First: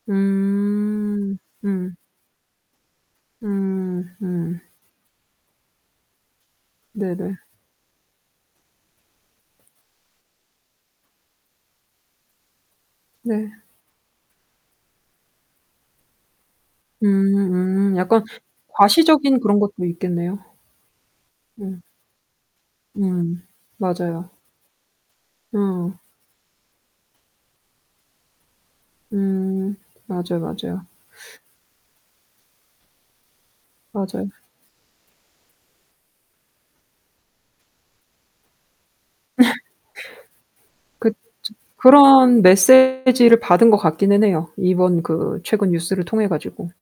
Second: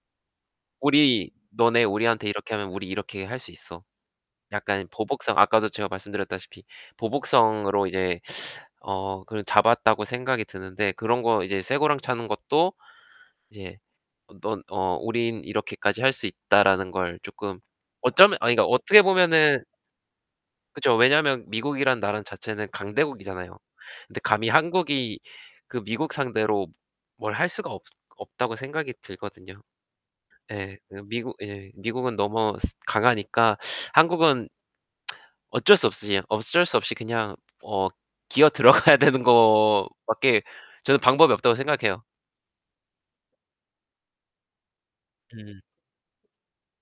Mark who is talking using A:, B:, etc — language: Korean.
A: 우리
B: 음.
A: '너네
B: 음.
A: 우리한테 이렇게 하면 우리 이렇게 할 수 있어.'
B: 음. 음.
A: 약간 보복성. 아까도 제가 말씀드렸다시피
B: 네네.
A: 보복성으로 이제 어 그 잡았다고 생각이 드는데 그런 거 이제 쇠고랑 차는 것도
B: 네.
A: 이제 넌 어 '우린 이렇게까지 할 수 있다.'라는 걸 쪼끔
B: 음 음. 약간
A: 어쩌면 아니 그러니까 어떻게
B: 과시적인 그런
A: 보면은
B: 것도 있겠네요.
A: 그쵸. 왜냐면
B: 음.
A: 미국이란 나라 자체는
B: 음
A: 강대국이잖아요. 근데
B: 맞아요.
A: 감히 한국이 그
B: 음.
A: 미국 상대로 뭘 할 수가 없 없다고 생각이 들거든요.
B: 음 맞아요,
A: 예.
B: 맞아요.
A: 그 미국 예. 미국은 너무 스 강하니까
B: 맞아요.
A: 한국은 어쩔 수 없이 어쩔 수 없이 그냥 어 기어 들어가야 거 밖에 저는
B: 그쵸.
A: 방법이 없다고 생각해요.
B: 그런 메세지를 받은 것 같기는 해요, 이번 그
A: 음.
B: 최근 뉴스를 통해 가지고.